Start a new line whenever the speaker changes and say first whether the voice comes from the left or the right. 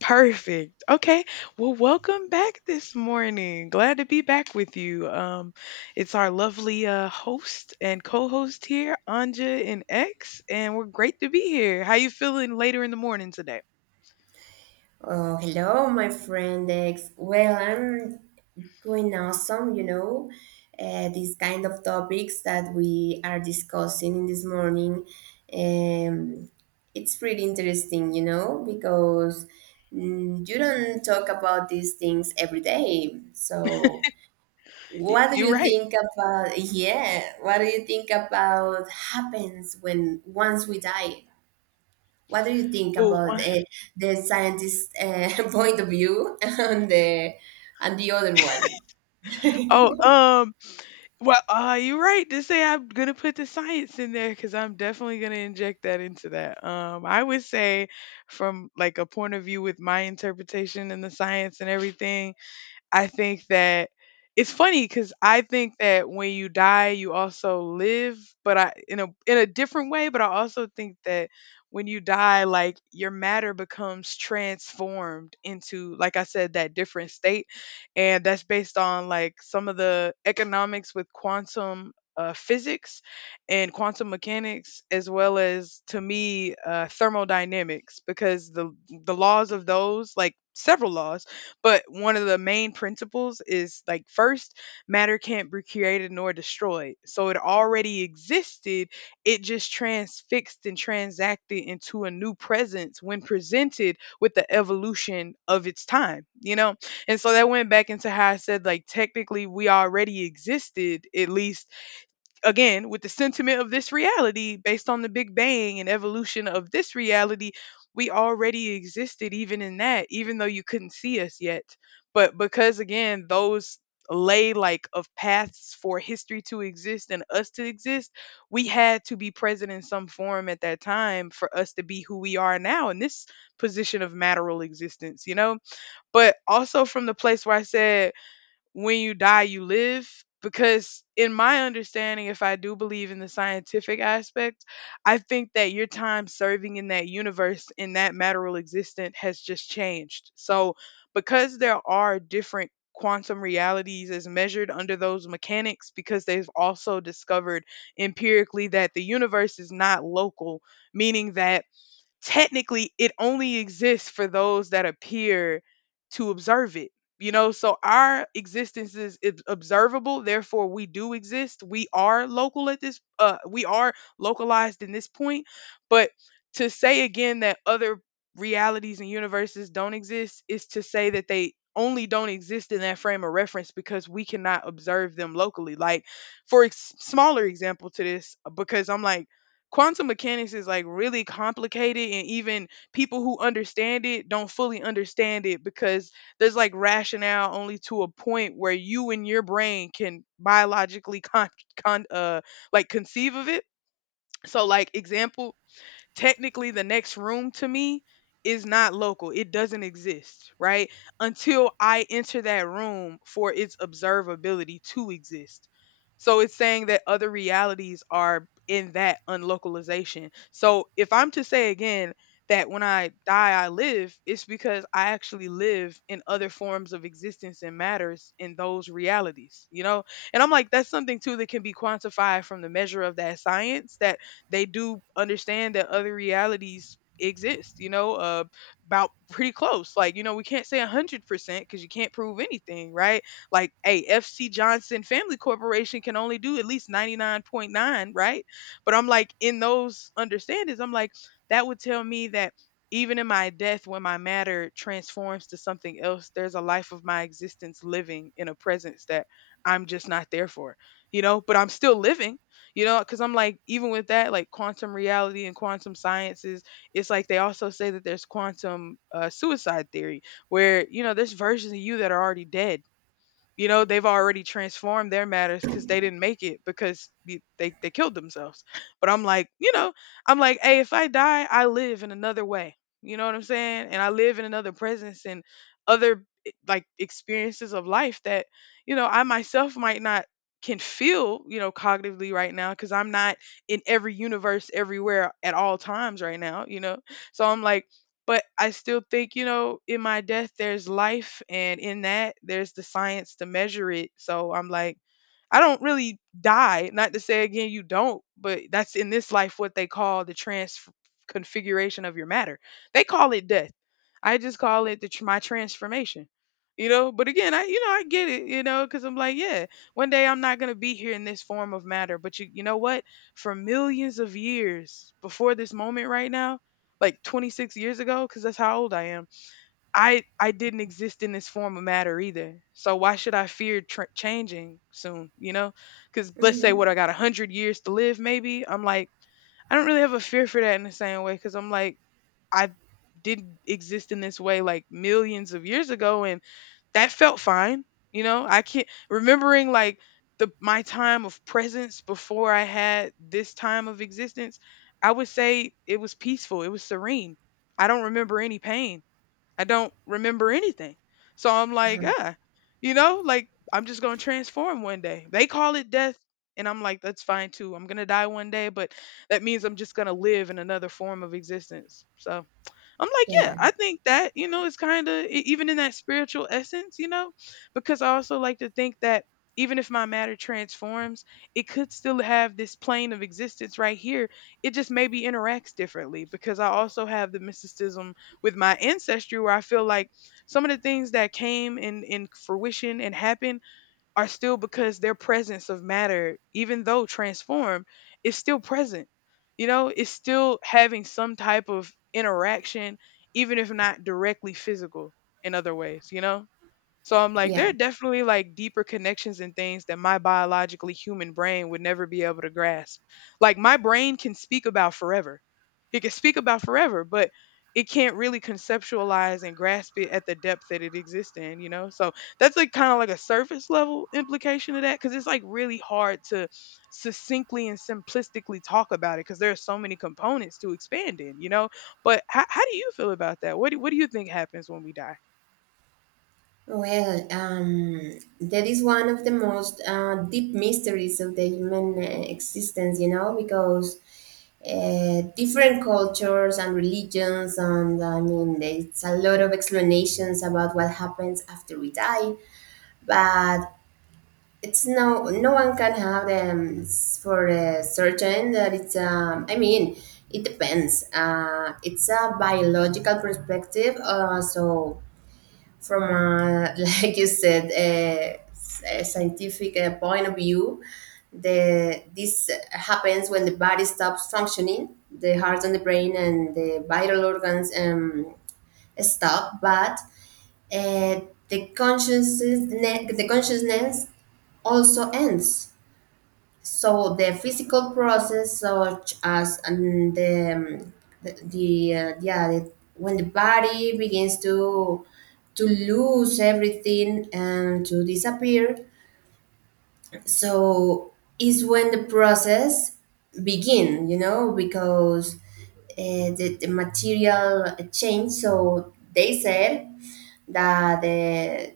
left: Perfect. Okay. Well, welcome back this morning. Glad to be back with you. It's our lovely host and co-host here, Anja and X, and we're great to be here. How you feeling later in the morning today?
right: Oh, hello, my friend X. Well, I'm doing awesome, you know. These kind of topics that we are discussing in this morning, um, it's pretty interesting, you know, because you don't talk about these things every day. So, what do
left: You're
right: you
left: right.
right: think about? Yeah, what do you think about happens when once we die? What do you think
left: Oh,
right: about the scientist point of view and the other one?
left: oh, um, well, you're right to say I'm gonna put the science in there because I'm definitely gonna inject that into that. I would say, from like a point of view with my interpretation and the science and everything, I think that it's funny because I think that when you die, you also live, but I, in a different way. But I also think that when you die, like your matter becomes transformed into, like I said, that different state, and that's based on like some of the economics with quantum. Physics and quantum mechanics, as well as to me, thermodynamics, because the laws of those, like several laws, but one of the main principles is like, first, matter can't be created nor destroyed. So it already existed. It just transfixed and transacted into a new presence when presented with the evolution of its time, you know? And so that went back into how I said, like, technically, we already existed, at least again with the sentiment of this reality based on the big bang and evolution of this reality. We already existed even in that, even though you couldn't see us yet, but because again those lay like of paths for history to exist and us to exist, we had to be present in some form at that time for us to be who we are now in this position of matteral existence, you know? But also from the place where I said, when you die you live, because in my understanding, if I do believe in the scientific aspect, I think that your time serving in that universe, in that material existent, has just changed. So because there are different quantum realities as measured under those mechanics, because they've also discovered empirically that the universe is not local, meaning that technically it only exists for those that appear to observe it, you know? So our existence is observable, therefore we do exist. We are local at this, we are localized in this point. But to say again that other realities and universes don't exist is to say that they only don't exist in that frame of reference because we cannot observe them locally. Like, for smaller example to this, because I'm like, quantum mechanics is like really complicated, and even people who understand it don't fully understand it because there's like rationale only to a point where you and your brain can biologically, con, con like, conceive of it. So like, example, technically the next room to me is not local. It doesn't exist, right? Until I enter that room for its observability to exist. So it's saying that other realities are in that unlocalization. So if I'm to say again that when I die, I live, it's because I actually live in other forms of existence and matters in those realities, you know? And I'm like, that's something too that can be quantified from the measure of that science. That they do understand that other realities exist, you know, about pretty close. Like, you know, we can't say 100% because you can't prove anything, right? Like, hey, FC Johnson family corporation can only do at least 99.9, right? But I'm like, in those understandings, I'm like, that would tell me that even in my death, when my matter transforms to something else, there's a life of my existence living in a presence that I'm just not there for, you know? But I'm still living, you know, because I'm like, even with that, like quantum reality and quantum sciences, it's like they also say that there's quantum suicide theory, where, you know, there's versions of you that are already dead. You know, they've already transformed their matters because they didn't make it, because they killed themselves. But I'm like, you know, I'm like, hey, if I die, I live in another way, you know what I'm saying? And I live in another presence and other, like, experiences of life that, you know, I myself might not can feel, you know, cognitively right now, because I'm not in every universe everywhere at all times right now, you know? So I'm like, but I still think, you know, in my death, there's life. And in that, there's the science to measure it. So I'm like, I don't really die. Not to say again you don't, but that's in this life what they call the trans configuration of your matter. They call it death. I just call it the my transformation. You know, but again, I, you know, I get it. You know, because I'm like, yeah, one day I'm not gonna be here in this form of matter. But you know what? For millions of years before this moment right now, like 26 years ago, because that's how old I am, I didn't exist in this form of matter either. So why should I fear changing soon? You know, because let's say what, I
right: Hmm.
left: got 100 years to live, maybe. I'm like, I don't really have a fear for that in the same way, because I'm like, I didn't exist in this way like millions of years ago, and that felt fine. You know, I can't remembering like the my time of presence before I had this time of existence. I would say it was peaceful. It was serene. I don't remember any pain. I don't remember anything. So I'm like, ah, you know, like, I'm just gonna transform one day. They call it death, and I'm like, that's fine too. I'm gonna die one day, but that means I'm just gonna live in another form of existence. So I'm like, yeah,
right: Yeah,
left: I think that, you know, it's kind of even in that spiritual essence, you know, because I also like to think that even if my matter transforms, it could still have this plane of existence right here. It just maybe interacts differently because I also have the mysticism with my ancestry, where I feel like some of the things that came in fruition and happened are still, because their presence of matter, even though transformed, is still present. You know, it's still having some type of interaction, even if not directly physical, in other ways, you know? So I'm like, there
right: yeah.
left: are definitely like deeper connections and things that my biologically human brain would never be able to grasp. Like, my brain can speak about forever. It can speak about forever, but it can't really conceptualize and grasp it at the depth that it exists in, you know? So that's like kind of like a surface level implication of that, because it's like really hard to succinctly and simplistically talk about it because there are so many components to expand in, you know? But how do you feel about that? What do you think happens when we die?
right: Well, that is one of the most deep mysteries of the human existence, you know, because different cultures and religions, and I mean, there's a lot of explanations about what happens after we die. But it's no one can have them s- for a certain that it's, it depends, it's a biological perspective, so from a, like you said a scientific point of view, the this happens when the body stops functioning, the heart and the brain and the vital organs stop. But uh, the consciousness also ends. So the physical process, such as and the yeah, the, when the body begins to lose everything and to disappear, so is when the process begin, you know, because the material change. So they said that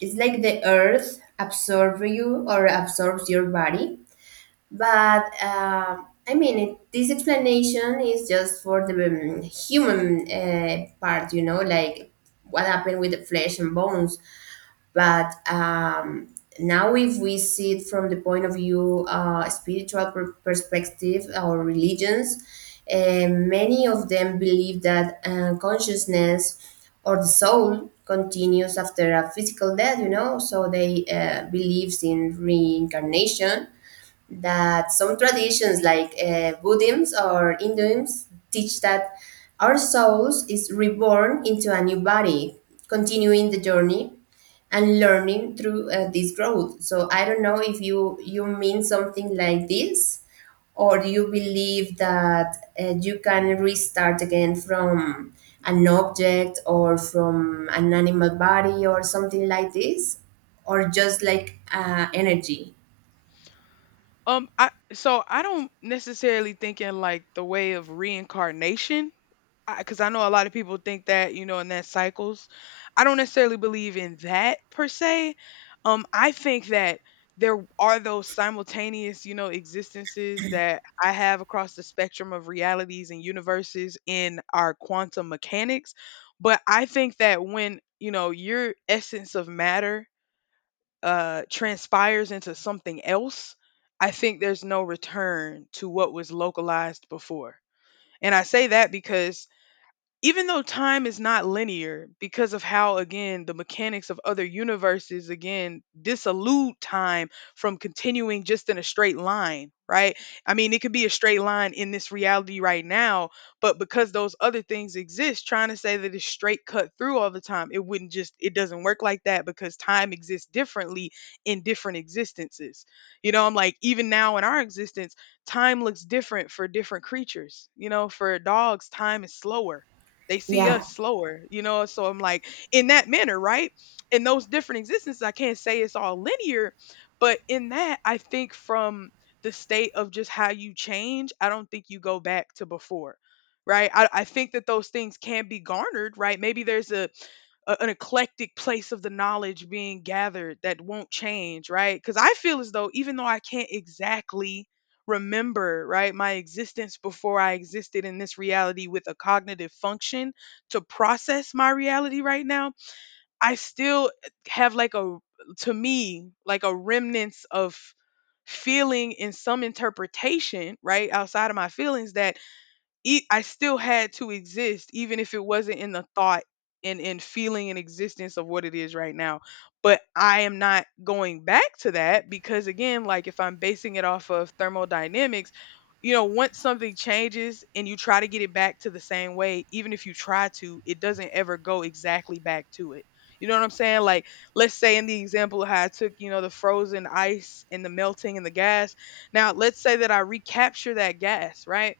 right: it's like the earth absorbs you or absorbs your body. But I mean, this explanation is just for the human part, you know, like what happened with the flesh and bones. But now, if we see it from the point of view, spiritual per- perspective, or religions, many of them believe that consciousness or the soul continues after a physical death, you know, so they believes in reincarnation, that some traditions like Buddhism or Hinduism teach that our souls is reborn into a new body, continuing the journey and learning through this growth. So I don't know if you mean something like this, or do you believe that you can restart again from an object or from an animal body or something like this, or just like energy?
left: I, so I don't necessarily think in like the way of reincarnation, because 'cause I know a lot of people think that, you know, and that cycles. I don't necessarily believe in that per se. I think that there are those simultaneous, you know, existences that I have across the spectrum of realities and universes in our quantum mechanics. But I think that when, you know, your essence of matter transpires into something else, I think there's no return to what was localized before. And I say that because even though time is not linear, because of how again the mechanics of other universes again disallude time from continuing just in a straight line, right? I mean, it could be a straight line in this reality right now, but because those other things exist, trying to say that it's straight cut through all the time, it wouldn't, just, it doesn't work like that, because time exists differently in different existences. You know, I'm like, even now in our existence, time looks different for different creatures. You know, for dogs time is slower, they see us
right: Yeah.
left: slower, you know? So I'm like, in that manner, right? In those different existences, I can't say it's all linear, but in that, I think from the state of just how you change, I don't think you go back to before, right? I think that those things can be garnered, right? Maybe there's a an eclectic place of the knowledge being gathered that won't change, right? Because I feel as though even though I can't exactly remember, right, my existence before I existed in this reality with a cognitive function to process my reality right now, I still have like a, to me, like a remnants of feeling in some interpretation, right, outside of my feelings that I still had to exist, even if it wasn't in the thought and in feeling and existence of what it is right now. But I am not going back to that because again, like if I'm basing it off of thermodynamics, once something changes and you try to get it back to the same way, even if you try to, it doesn't ever go exactly back to it. You know what I'm saying? Like, let's say in the example of how I took, the frozen ice and the melting and the gas. Now, let's say that I recapture that gas, right?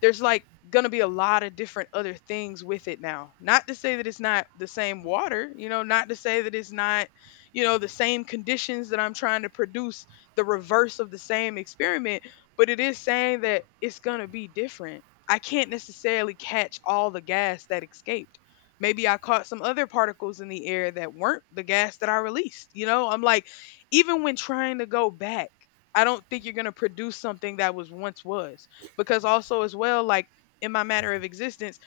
left: There's like going to be a lot of different other things with it now. Not to say that it's not the same water, not to say that it's not, the same conditions that I'm trying to produce the reverse of the same experiment, but it is saying that it's going to be different. I can't necessarily catch all the gas that escaped. Maybe I caught some other particles in the air that weren't the gas that I released. You know, I'm like, even when trying to go back, I don't think you're going to produce something that was once was because also as well like in my matter of existence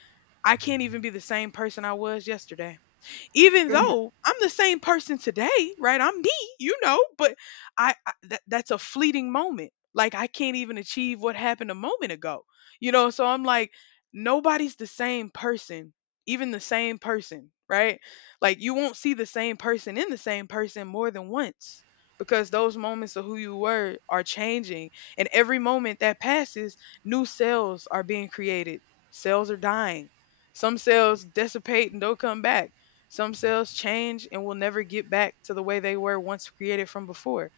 left: I can't even be the same person I was yesterday even
right: Mhm.
left: though I'm the same person today, right? I'm me, you know, but I that's a fleeting moment. Like I can't even achieve what happened a moment ago. You know, so I'm like nobody's the same person, even the same person, right? Like you won't see the same person in the same person more than once because those moments of who you were are changing and every moment that passes new cells are being created, cells are dying, some cells dissipate and don't come back, some cells change and will never get back to the way they were once created from before.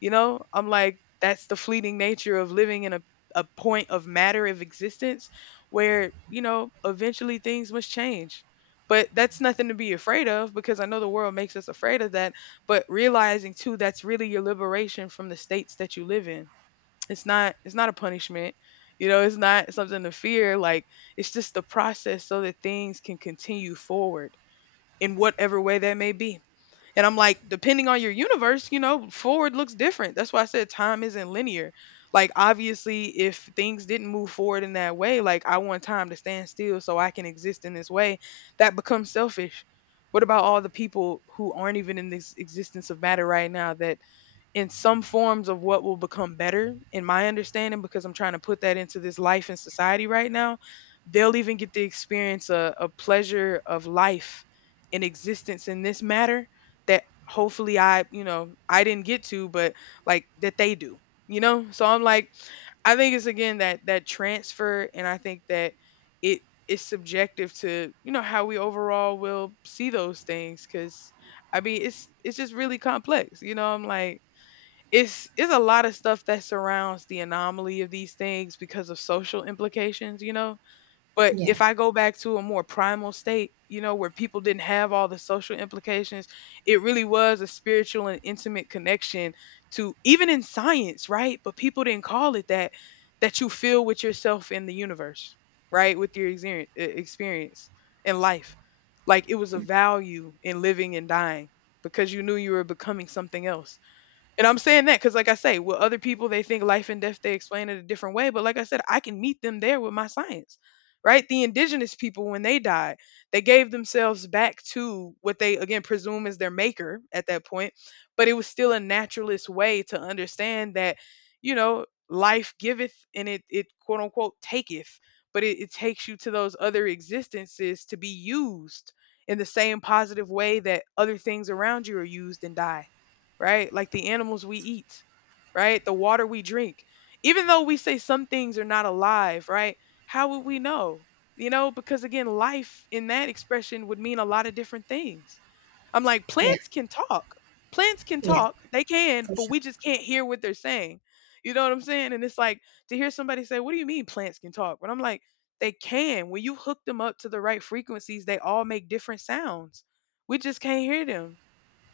left: You know, I'm like, that's the fleeting nature of living in a point of matter of existence where, you know, eventually things must change. But that's nothing to be afraid of because I know the world makes us afraid of that. But realizing too, that's really your liberation from the states that you live in. It's not, it's not a punishment. You know, it's not something to fear. Like it's just the process so that things can continue forward in whatever way that may be. And I'm like, depending on your universe, you know, forward looks different. That's why I said time isn't linear. Like, obviously, if things didn't move forward in that way, like, I want time to stand still so I can exist in this way, that becomes selfish. What about all the people who aren't even in this existence of matter right now that in some forms of what will become better in my understanding because I'm trying to put that into this life and society right now, they'll even get to experience a pleasure of life in existence in this matter that hopefully I, I didn't get to, but like that they do. You know, so I'm like I think it's again that transfer, and I think that it is subjective to, you know, how we overall will see those things because I mean it's just really complex. You know, I'm like it's a lot of stuff that surrounds the anomaly of these things because of social implications, you know. But
right: Yeah.
left: if I go back to a more primal state, you know, where people didn't have all the social implications, it really was a spiritual and intimate connection to even in science, right? But people didn't call it that, that you feel with yourself in the universe, right? With your experience in life. Like it was a value in living and dying because you knew you were becoming something else, and I'm saying that because, like I say, with other people, they think life and death, they explain it a different way. But like I said, I can meet them there with my science, right? The indigenous people, when they died, they gave themselves back to what they, again, presume is their maker at that point. But it was still a naturalist way to understand that, you know, life giveth, and it quote unquote taketh. But it takes you to those other existences to be used in the same positive way that other things around you are used and die, right? Like the animals we eat, right? The water we drink. Even though we say some things are not alive, right? How would we know? You know, because again, life in that expression would mean a lot of different things. I'm like,
right: Yeah,
left: plants can talk. Plants can
right: yeah,
left: talk. They can,
right: for
left: but
right: sure.
left: we just can't hear what they're saying. You know what I'm saying? And it's like to hear somebody say, "What do you mean plants can talk?" But I'm like, they can. When you hook them up to the right frequencies, they all make different sounds. We just can't hear them.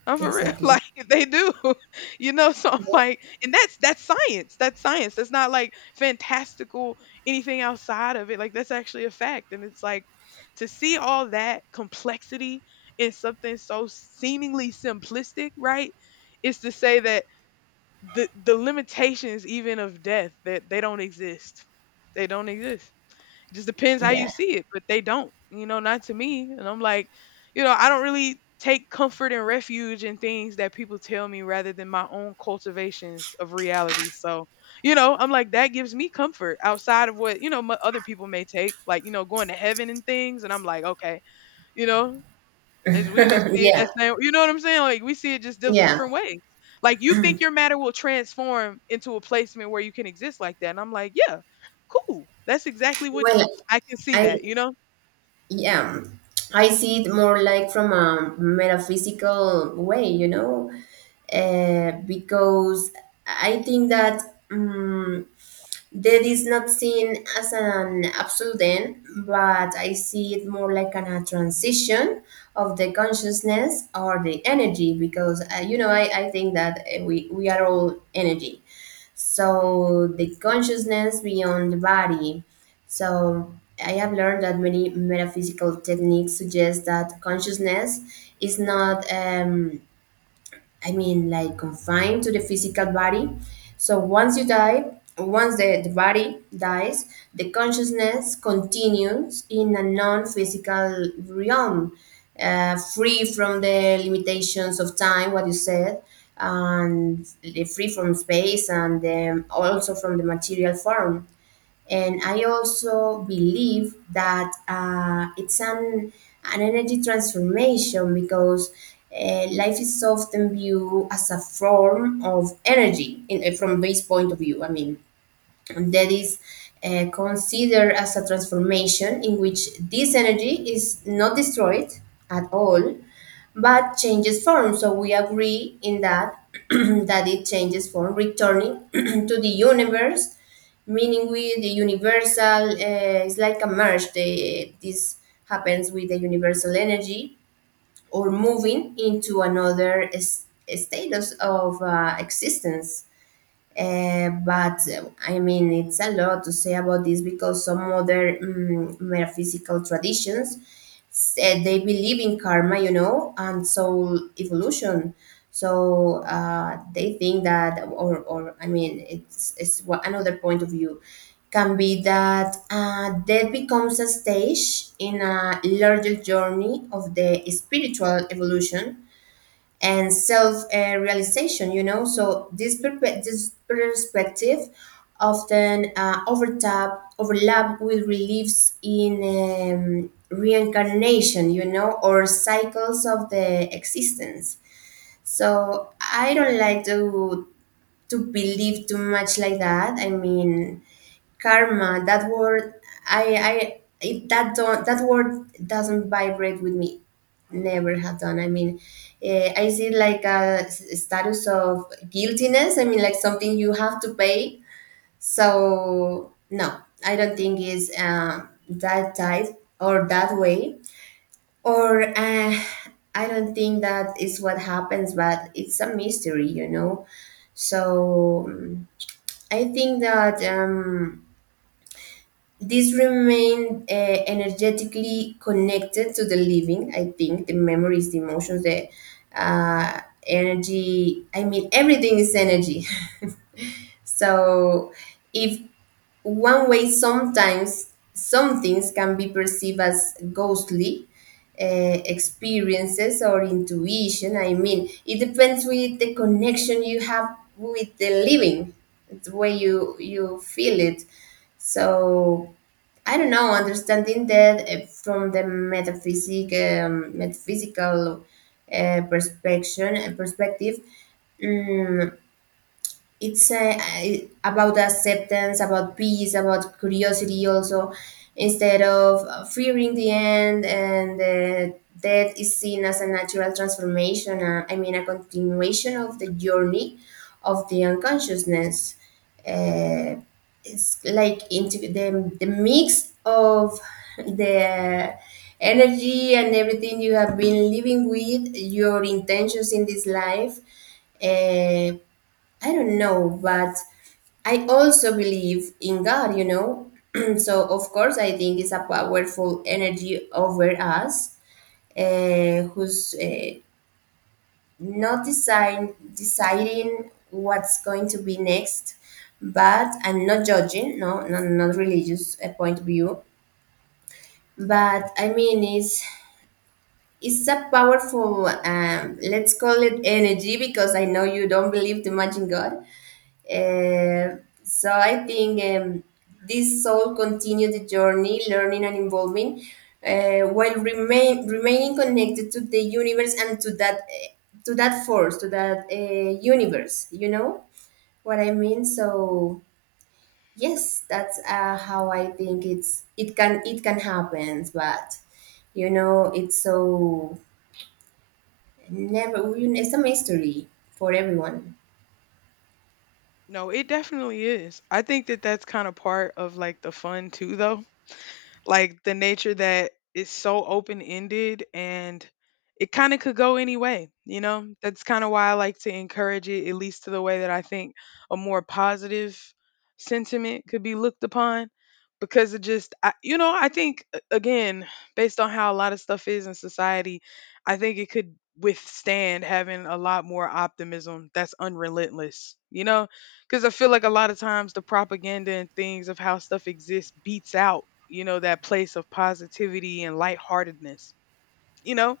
left: I'm for real.
right: Exactly.
left: Like they do. You know, so I'm
right: Well,
left: like, and that's science. That's science. That's not like fantastical anything outside of it. Like that's actually a fact. And it's like to see all that complexity in something so seemingly simplistic, right? Is to say that the limitations even of death, that they don't exist. They don't exist. It just depends how you
right: yeah,
left: see it, but they don't, you know, not to me. And I'm like, you know, I don't really take comfort and refuge in things that people tell me rather than my own cultivations of reality. So, you know, I'm like, that gives me comfort outside of what, you know, my other people may take, like, you know, going to heaven and things. And I'm like, okay, you know, is we just see it
right: yeah,
left: the same, you know what I'm saying? Like, we see it just those
right: yeah.
left: different ways. Like, you think your matter will transform into a placement where you can exist like that, and I'm like, "Yeah, cool. That's exactly what
right: Well,
left: I can see
right: I
left: that," you know?
right: yeah, I see it more like from a metaphysical way, you know, because I think that. Um, Death is not seen as an absolute end, but I see it more like an, a transition of the consciousness or the energy because, you know, I think that we are all energy.
left: Mhm.
right: So the consciousness beyond the body. So I have learned that many metaphysical techniques suggest that consciousness is not. I mean, like confined to the physical body. So once you die, once the body dies, the consciousness continues in a non physical realm, free from the limitations of time, what you said, and free from space and also from the material form. And I also believe that it's an energy transformation because life is often viewed as a form of energy in, from base point of view, I mean that is considered as a transformation in which this energy is not destroyed at all but changes form. So we agree in that that it changes form, returning to the universe, meaning with the universal, it's like a merge, this happens with the universal energy, or moving into another s- status of existence. But I mean, it's a lot to say about this because some other metaphysical traditions said they believe in karma, you know, and soul evolution. So they think that, or I mean, it's wha- another point of view can be that death becomes a stage in a larger journey of the spiritual evolution and self realization, you know. So, this, perpe- this perspective often overtap, overlap with beliefs in reincarnation, you know, or cycles of the existence. So, I don't like to believe too much like that. I mean, karma, that word, i that don't that word doesn't vibrate with me, never have done, I mean, I see like a s- status of guiltiness, I mean like something you have to pay. So no, I don't think it's that tight, or that way, or I don't think that is what happens, but it's a mystery, you know. So I think that, this remain energetically connected to the living, I think, the memories, the emotions, the uh, energy. I mean, everything is energy. So if one way sometimes some things can be perceived as ghostly uh, experiences or intuition. I mean, it depends with the connection you have with the living, the way you feel it. So I don't know, understanding that from the metaphysic, metaphysical perspective, mm, it's about acceptance, about peace, about curiosity also, instead of fearing the end. And death is seen as a natural transformation, I mean a continuation of the journey of the unconsciousness, uh, it's like into the mix of the energy and everything you have been living with your intentions in this life. uh, I don't know, but I also believe in God, you know. So of course, I think it's a powerful energy over us, who's not design deciding what's going to be next, but I'm not judging. No, no, not religious point of view, but I mean it's. It's a powerful, let's call it energy, because I know you don't believe too much in God. Uh, so I think this soul continued the journey, learning and evolving, while remaining connected to the universe and to that force, to that universe. You know what I mean? So yes, that's how I think it can happen, but you know it's so never, it's a mystery for everyone.
left: No, it definitely is. I think that that's kinda part of, like, the fun too, though. Like the nature that is so open ended and it kind of could go any way, you know? That's kind of why I like to encourage it, at least to the way that I think a more positive sentiment could be looked upon because it just, I, you know, I think, again, based on how a lot of stuff is in society, I think it could withstand having a lot more optimism that's unrelentless, you know? Because I feel like a lot of times the propaganda and things of how stuff exists beats out, you know, that place of positivity and lightheartedness. You know,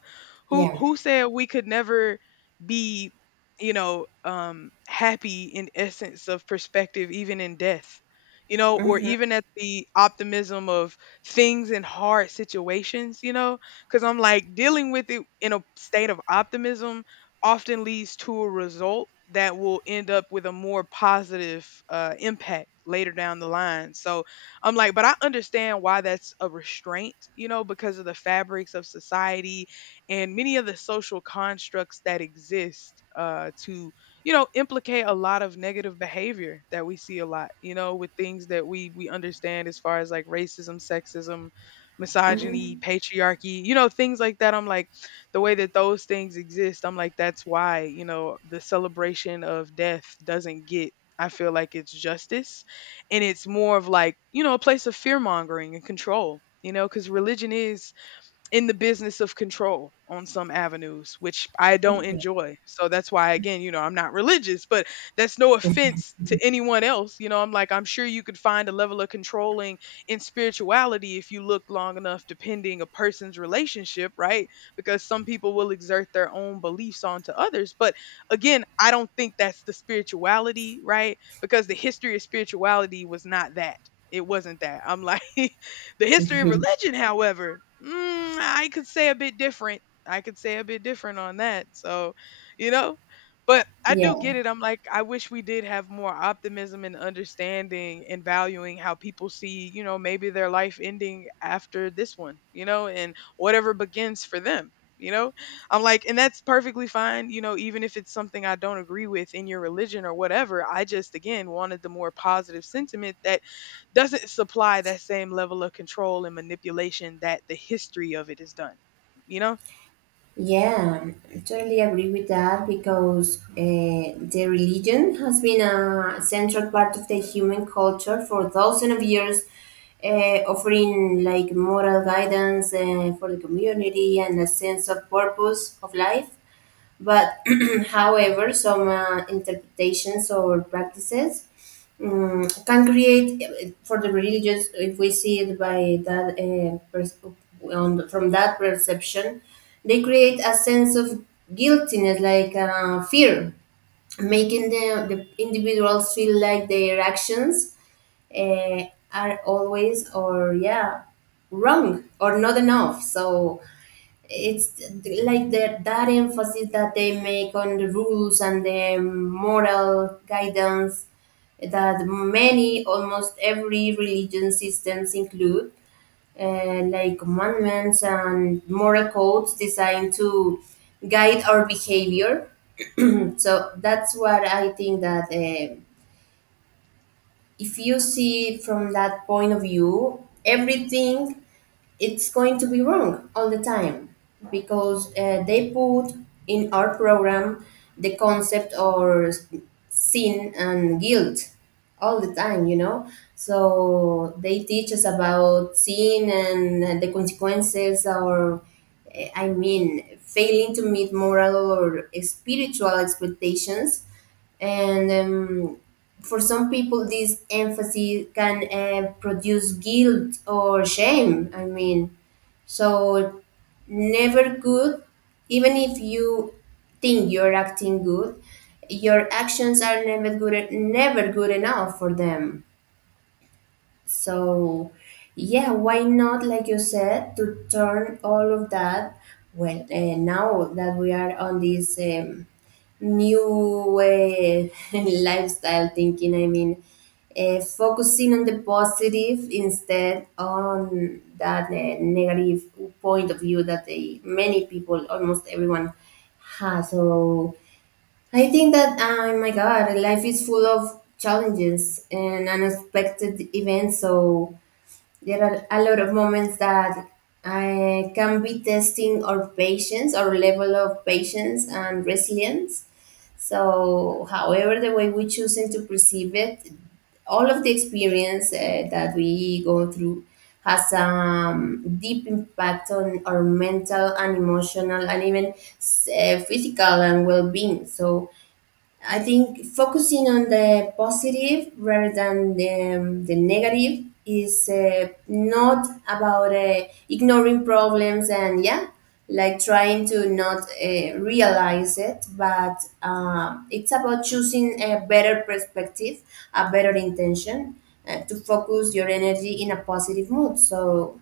right: Yeah.
left: who said we could never be, you know, happy in essence of perspective even in death, you know, or even at the optimism of things in hard situations, you know, cuz I'm like dealing with it in a state of optimism often leads to a result that will end up with a more positive impact later down the line. So I'm like, but I understand why that's a restraint, you know, because of the fabrics of society and many of the social constructs that exist to, you know, implicate a lot of negative behavior that we see a lot, you know, with things that we understand as far as like racism, sexism, misogyny,
right: Mm-hmm.
left: patriarchy, you know, things like that. I'm like, the way that those things exist, I'm like, that's why, you know, the celebration of death doesn't get. I feel like it's justice, and it's more of like, you know, a place of fear mongering and control, you know, because religion is in the business of control on some avenues, which I don't enjoy. So that's why, again, you know, I'm not religious, but that's no offense to anyone else. You know, I'm like, I'm sure you could find a level of controlling in spirituality if you looked long enough, depending a person's relationship, right? Because some people will exert their own beliefs onto others. But again, I don't think that's the spirituality, right? Because the history of spirituality was not that. It wasn't that. I'm like, the history of
right: Mm-hmm.
left: religion, however, mm, I could say a bit different. I could say a bit different on that. So, you know, but I do
right: Yeah.
left: get it. I'm like, I wish we did have more optimism and understanding and valuing how people see, you know, maybe their life ending after this one, you know, and whatever begins for them, you know? I'm like, and that's perfectly fine, you know, even if it's something I don't agree with in your religion or whatever. I just, again, wanted the more positive sentiment that doesn't supply that same level of control and manipulation that the history of it is done, you know?
right: Yeah, I totally agree with that because the religion has been a central part of the human culture for thousands of years, offering like moral guidance for the community and a sense of purpose of life. But, however, some interpretations or practices can create for the religious, if we see it by that pers- on the- from that perception, they create a sense of guiltiness, like fear, making the individuals feel like their actions uh, are always or yeah wrong or not enough. So it's like that that emphasis that they make on the rules and the moral guidance that many almost every religion systems include, like commandments and moral codes designed to guide our behavior. So that's what I think that if you see from that point of view, everything it's going to be wrong all the time, because they put in our program the concept or sin and guilt all the time, you know. So they teach us about sin and the consequences or I mean failing to meet moral or spiritual expectations. And for some people this emphasis can produce guilt or shame, I mean. So never good, even if you think you're acting good, your actions are never good, never good enough for them. So, yeah, why not, like you said, to turn all of that? Well, now that we are on this new lifestyle thinking, I mean, focusing on the positive instead on that negative point of view that they, many people, almost everyone, has. So, I think that, oh my God, life is full of challenges and unexpected events. So there are a lot of moments that I can be testing our patience, our level of patience and resilience. So, however, the way we choose to perceive it, all of the experience that we go through has a deep impact on our mental and emotional and even physical and well-being. So I think focusing on the positive rather than the negative is not about ignoring problems and yeah, like trying to not realize it, but it's about choosing a better perspective, a better intention to focus your energy in a positive mood. So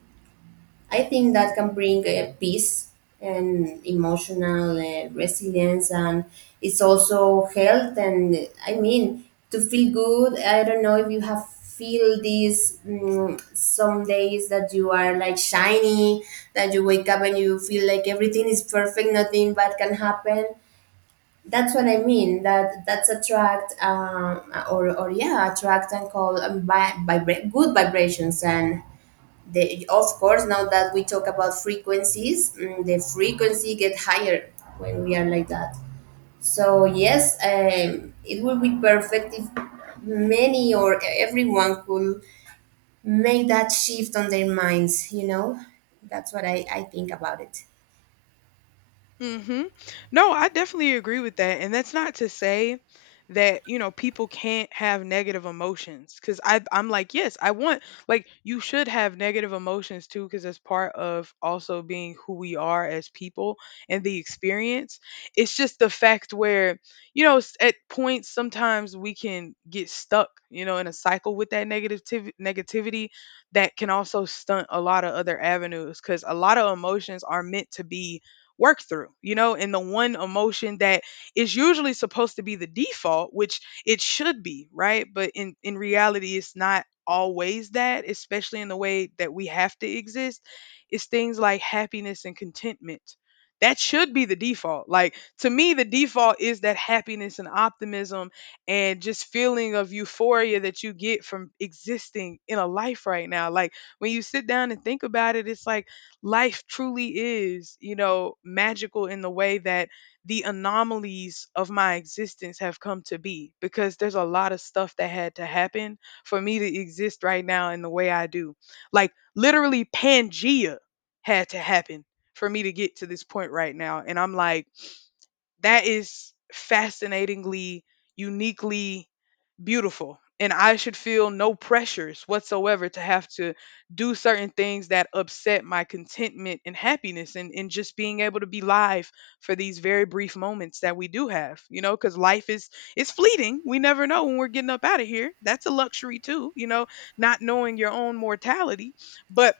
right: I think that can bring peace and emotional resilience, and it's also health. And I mean, to feel good. I don't know if you have feel these some days that you are like shiny, that you wake up and you feel like everything is perfect, nothing bad can happen. That's what I mean. That that's attract or yeah, attract and call good vibrations. And of course, now that we talk about frequencies, the frequency get higher when we are like that. So yes, it will be perfect if many or everyone could make that shift on their minds. That's what I think about it.
left: Hmm. No, I definitely agree with that. And that's not to say that, you know, people can't have negative emotions. Cause I'm like, yes, I want like you should have negative emotions too, because that's part of also being who we are as people and the experience. It's just the fact where, you know, at points sometimes we can get stuck, you know, in a cycle with that negativity that can also stunt a lot of other avenues because a lot of emotions are meant to be work through, you know, and the one emotion that is usually supposed to be the default, which it should be, right? But in reality, it's not always that, especially in the way that we have to exist, is things like happiness and contentment. That should be the default. Like to me, the default is that happiness and optimism and just feeling of euphoria that you get from existing in a life right now. Like when you sit down and think about it, it's like life truly is, you know, magical in the way that the anomalies of my existence have come to be because there's a lot of stuff that had to happen for me to exist right now in the way I do. Like literally Pangea had to happen for me to get to this point right now, and I'm like that is fascinatingly uniquely beautiful and I should feel no pressures whatsoever to have to do certain things that upset my contentment and happiness and just being able to be live for these very brief moments that we do have, you know, because life is fleeting. We never know when we're getting up out of here. That's a luxury too, you know, not knowing your own mortality. But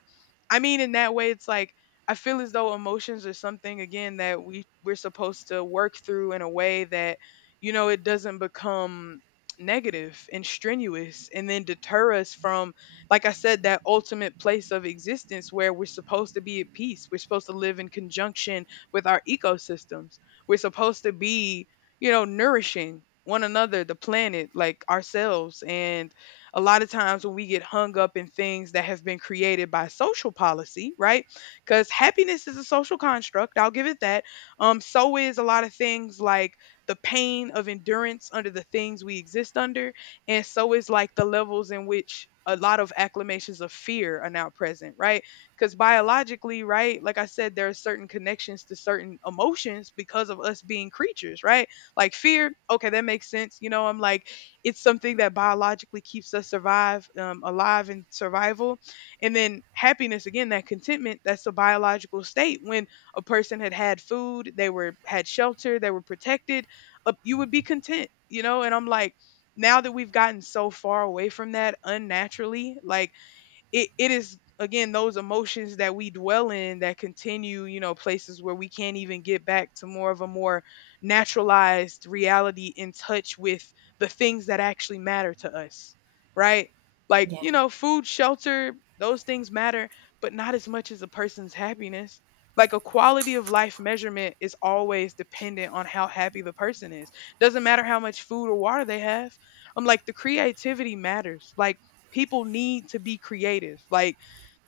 left: I mean, in that way, it's like I feel as though emotions are something again that we're supposed to work through in a way that, you know, it doesn't become negative and strenuous and then deter us from, like I said, that ultimate place of existence where we're supposed to be at peace, we're supposed to live in conjunction with our ecosystems, we're supposed to be, you know, nourishing one another, the planet, like ourselves, and a lot of times when we get hung up in things that have been created by social policy, right? Because happiness is a social construct, I'll give it that. So is a lot of things like the pain of endurance under the things we exist under, and so is like the levels in which a lot of acclamations of fear are now present, right? Because biologically, right, like I said, there are certain connections to certain emotions because of us being creatures, right? Like fear, okay, that makes sense. You know, I'm like, it's something that biologically keeps us survive alive in survival, and then happiness again, that contentment, that's a biological state when a person had had food, they were had shelter, they were protected, you would be content, you know, and I'm like now that we've gotten so far away from that unnaturally, like it is again those emotions that we dwell in that continue, you know, places where we can't even get back to more of a more naturalized reality in touch with the things that actually matter to us, right? Like,
right: Yeah.
left: you know, food, shelter, those things matter, but not as much as a person's happiness. Like a quality of life measurement is always dependent on how happy the person is, doesn't matter how much food or water they have. I'm like the creativity matters. Like people need to be creative. Like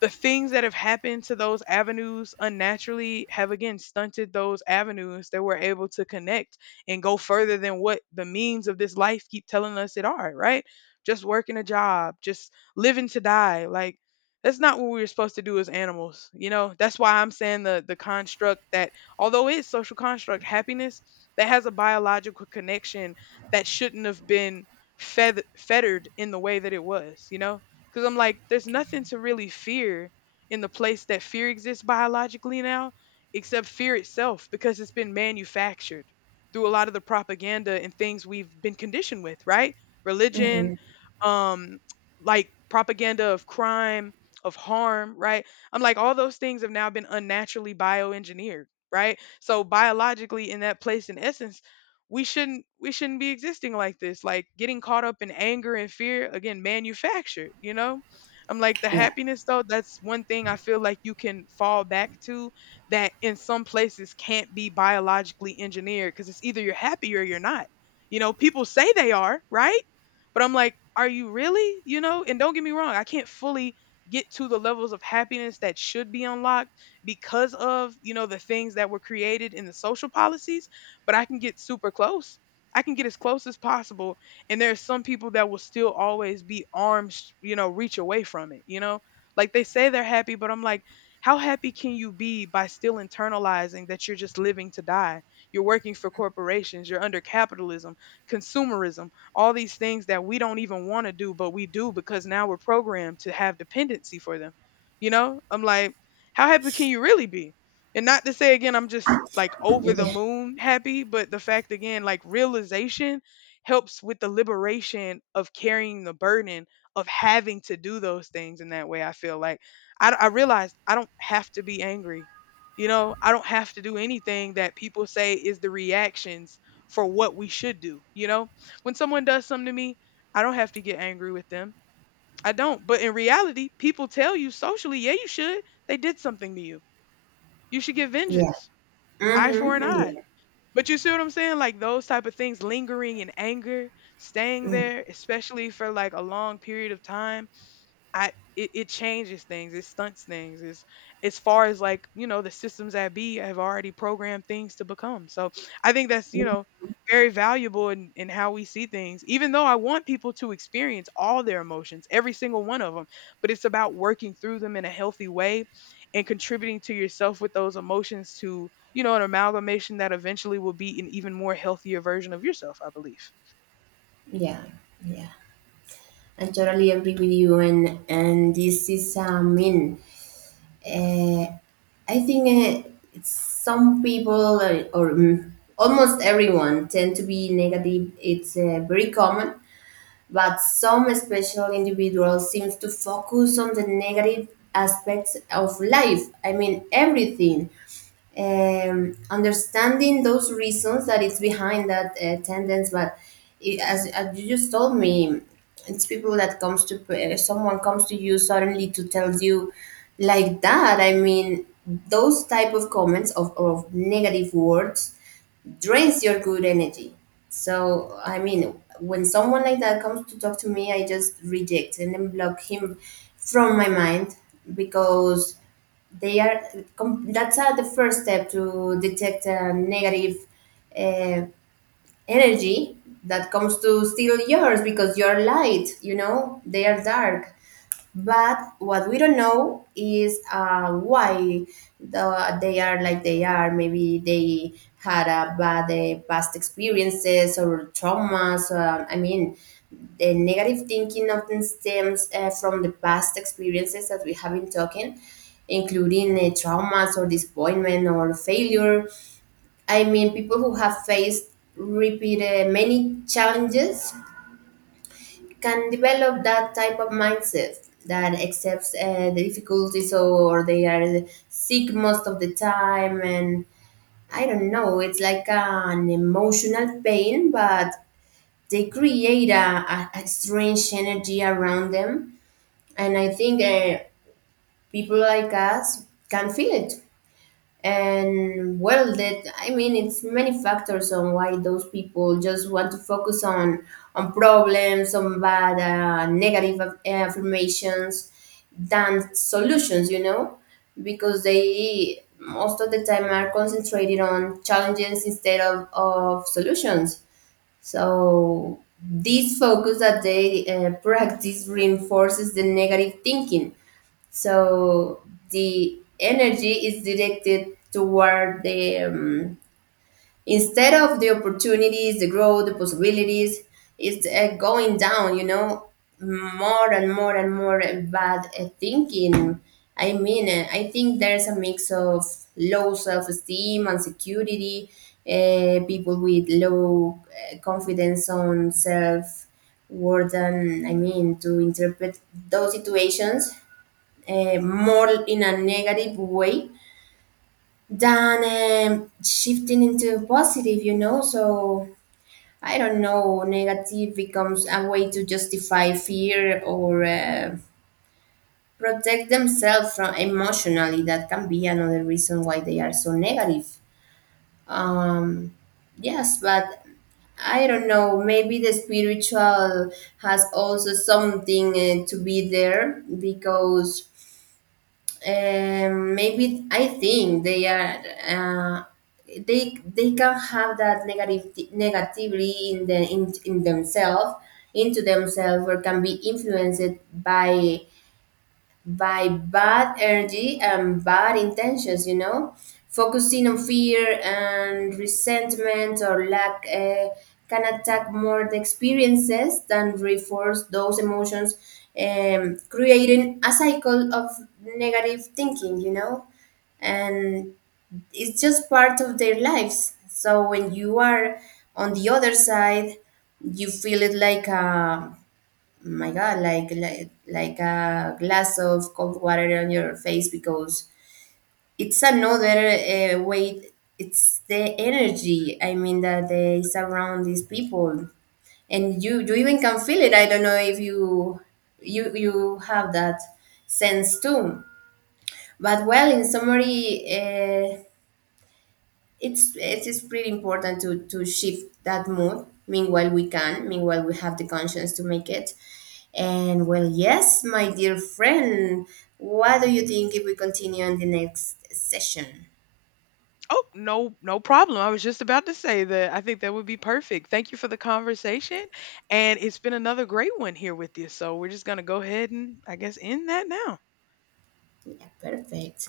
left: the things that have happened to those avenues unnaturally have again stunted those avenues that were able to connect and go further than what the means of this life keep telling us it are, right? Just working a job, just living to die. Like that's not what we were supposed to do as animals. You know, that's why I'm saying the construct that although it's social construct happiness that has a biological connection that shouldn't have been fettered in the way that it was, you know? Because I'm like, there's nothing to really fear in the place that fear exists biologically now, except fear itself, because it's been manufactured through a lot of the propaganda and things we've been conditioned with, right? Religion,
right: Hmm.
left: um, like propaganda of crime, of harm, right? I'm like, all those things have now been unnaturally bioengineered, right? So biologically in that place in essence we shouldn't be existing like this, like getting caught up in anger and fear, again manufactured, you know. I'm like the
right: Yeah,
left: happiness, though, that's one thing I feel like you can fall back to, that in some places can't be biologically engineered because it's either you're happy or you're not. You know, people say they are, right, but I'm like, are you really, you know? And don't get me wrong, I can't fully get to the levels of happiness that should be unlocked because of, you know, the things that were created in the social policies, but I can get super close. I can get as close as possible. And there are some people that will still always be arms, you know, reach away from it, you know? Like they say they're happy, but I'm like, how happy can you be by still internalizing that you're just living to die? You're working for corporations, you're under capitalism, consumerism, all these things that we don't even want to do, but we do because now we're programmed to have dependency for them. You know? I'm like, how happy can you really be? And not to say again, I'm just like over the
right: yeah,
left: moon happy, but the fact again, like realization helps with the liberation of carrying the burden of having to do those things in that way. I feel like I realized I don't have to be angry. You know, I don't have to do anything that people say is the reactions for what we should do. You know, when someone does something to me, I don't have to get angry with them. I don't. But in reality, people tell you socially, yeah, you should. They did something to you. You should get
right: yeah,
left: vengeance, eye for an
right: mm-hmm,
left: eye.
right: yeah,
left: But you see what I'm saying? Like those type of things, lingering in anger, staying
right: mm,
left: there, especially for like a long period of time, it changes things, it stunts things. It's as far as like, you know, the systems that be have already programmed things to become. So I think that's, you know, very valuable in how we see things, even though I want people to experience all their emotions, every single one of them. But it's about working through them in a healthy way and contributing to yourself with those emotions to, you know, an amalgamation that eventually will be an even more healthier version of yourself, I believe.
right: yeah, yeah. I totally agree with you, and this is I mean, I think it's some people or almost everyone tend to be negative. It's very common, but some special individuals seems to focus on the negative aspects of life. I mean everything, understanding those reasons that is behind that tendency. But it, as you just told me, it's people that comes to someone comes to you suddenly to tell you like that. I mean, those type of comments of negative words drains your good energy. So I mean, when someone like that comes to talk to me, I just reject and then block him from my mind because they are. That's the first step to detect a negative uh, energy that comes to steal yours because you're light. You know, they are dark. But what we don't know is why they are like they are. Maybe they had a bad past experiences or traumas. I mean, the negative thinking often stems from the past experiences that we have been talking, including traumas or disappointment or failure. I mean, people who have faced repeated many challenges can develop that type of mindset that accepts the difficulties, or they are sick most of the time. And I don't know, it's like an emotional pain, but they create a strange energy around them. And I think, people like us can feel it. And well, that, I mean, it's many factors on why those people just want to focus on problems, on bad, negative affirmations than solutions, you know, because they most of the time are concentrated on challenges instead of solutions. So this focus that they practice reinforces the negative thinking. So the energy is directed toward the instead of the opportunities, the growth, the possibilities, it's going down. You know, more and more and more bad thinking. I mean, I think there's a mix of low self-esteem, insecurity, people with low confidence on self worth, and I mean to interpret those situations more in a negative way than shifting into positive, you know? So I don't know, negative becomes a way to justify fear or protect themselves from emotionally. That can be another reason why they are so negative. Um, yes, but I don't know. Maybe the spiritual has also something to be there because maybe I think they are uh, they can have that negative negativity in in themselves, into themselves, or can be influenced by bad energy and bad intentions, you know? Focusing on fear and resentment or lack can attack more the experiences than reinforce those emotions, creating a cycle of negative thinking, you know? And it's just part of their lives. So when you are on the other side, you feel it like a, oh my god, like a glass of cold water on your face, because it's another way. It's the energy, I mean, that they surround these people. And you even can feel it. I don't know if you have that sense too. But well, in summary, it's just pretty important to shift that mood meanwhile we can, meanwhile we have the conscience to make it. And well, yes, my dear friend, what do you think if we continue on the next session?
left: Oh, no, no problem. I was just about to say that I think that would be perfect. Thank you for the conversation. And it's been another great one here with you. So we're just going to go ahead and I guess end that now.
right: Yeah, perfect.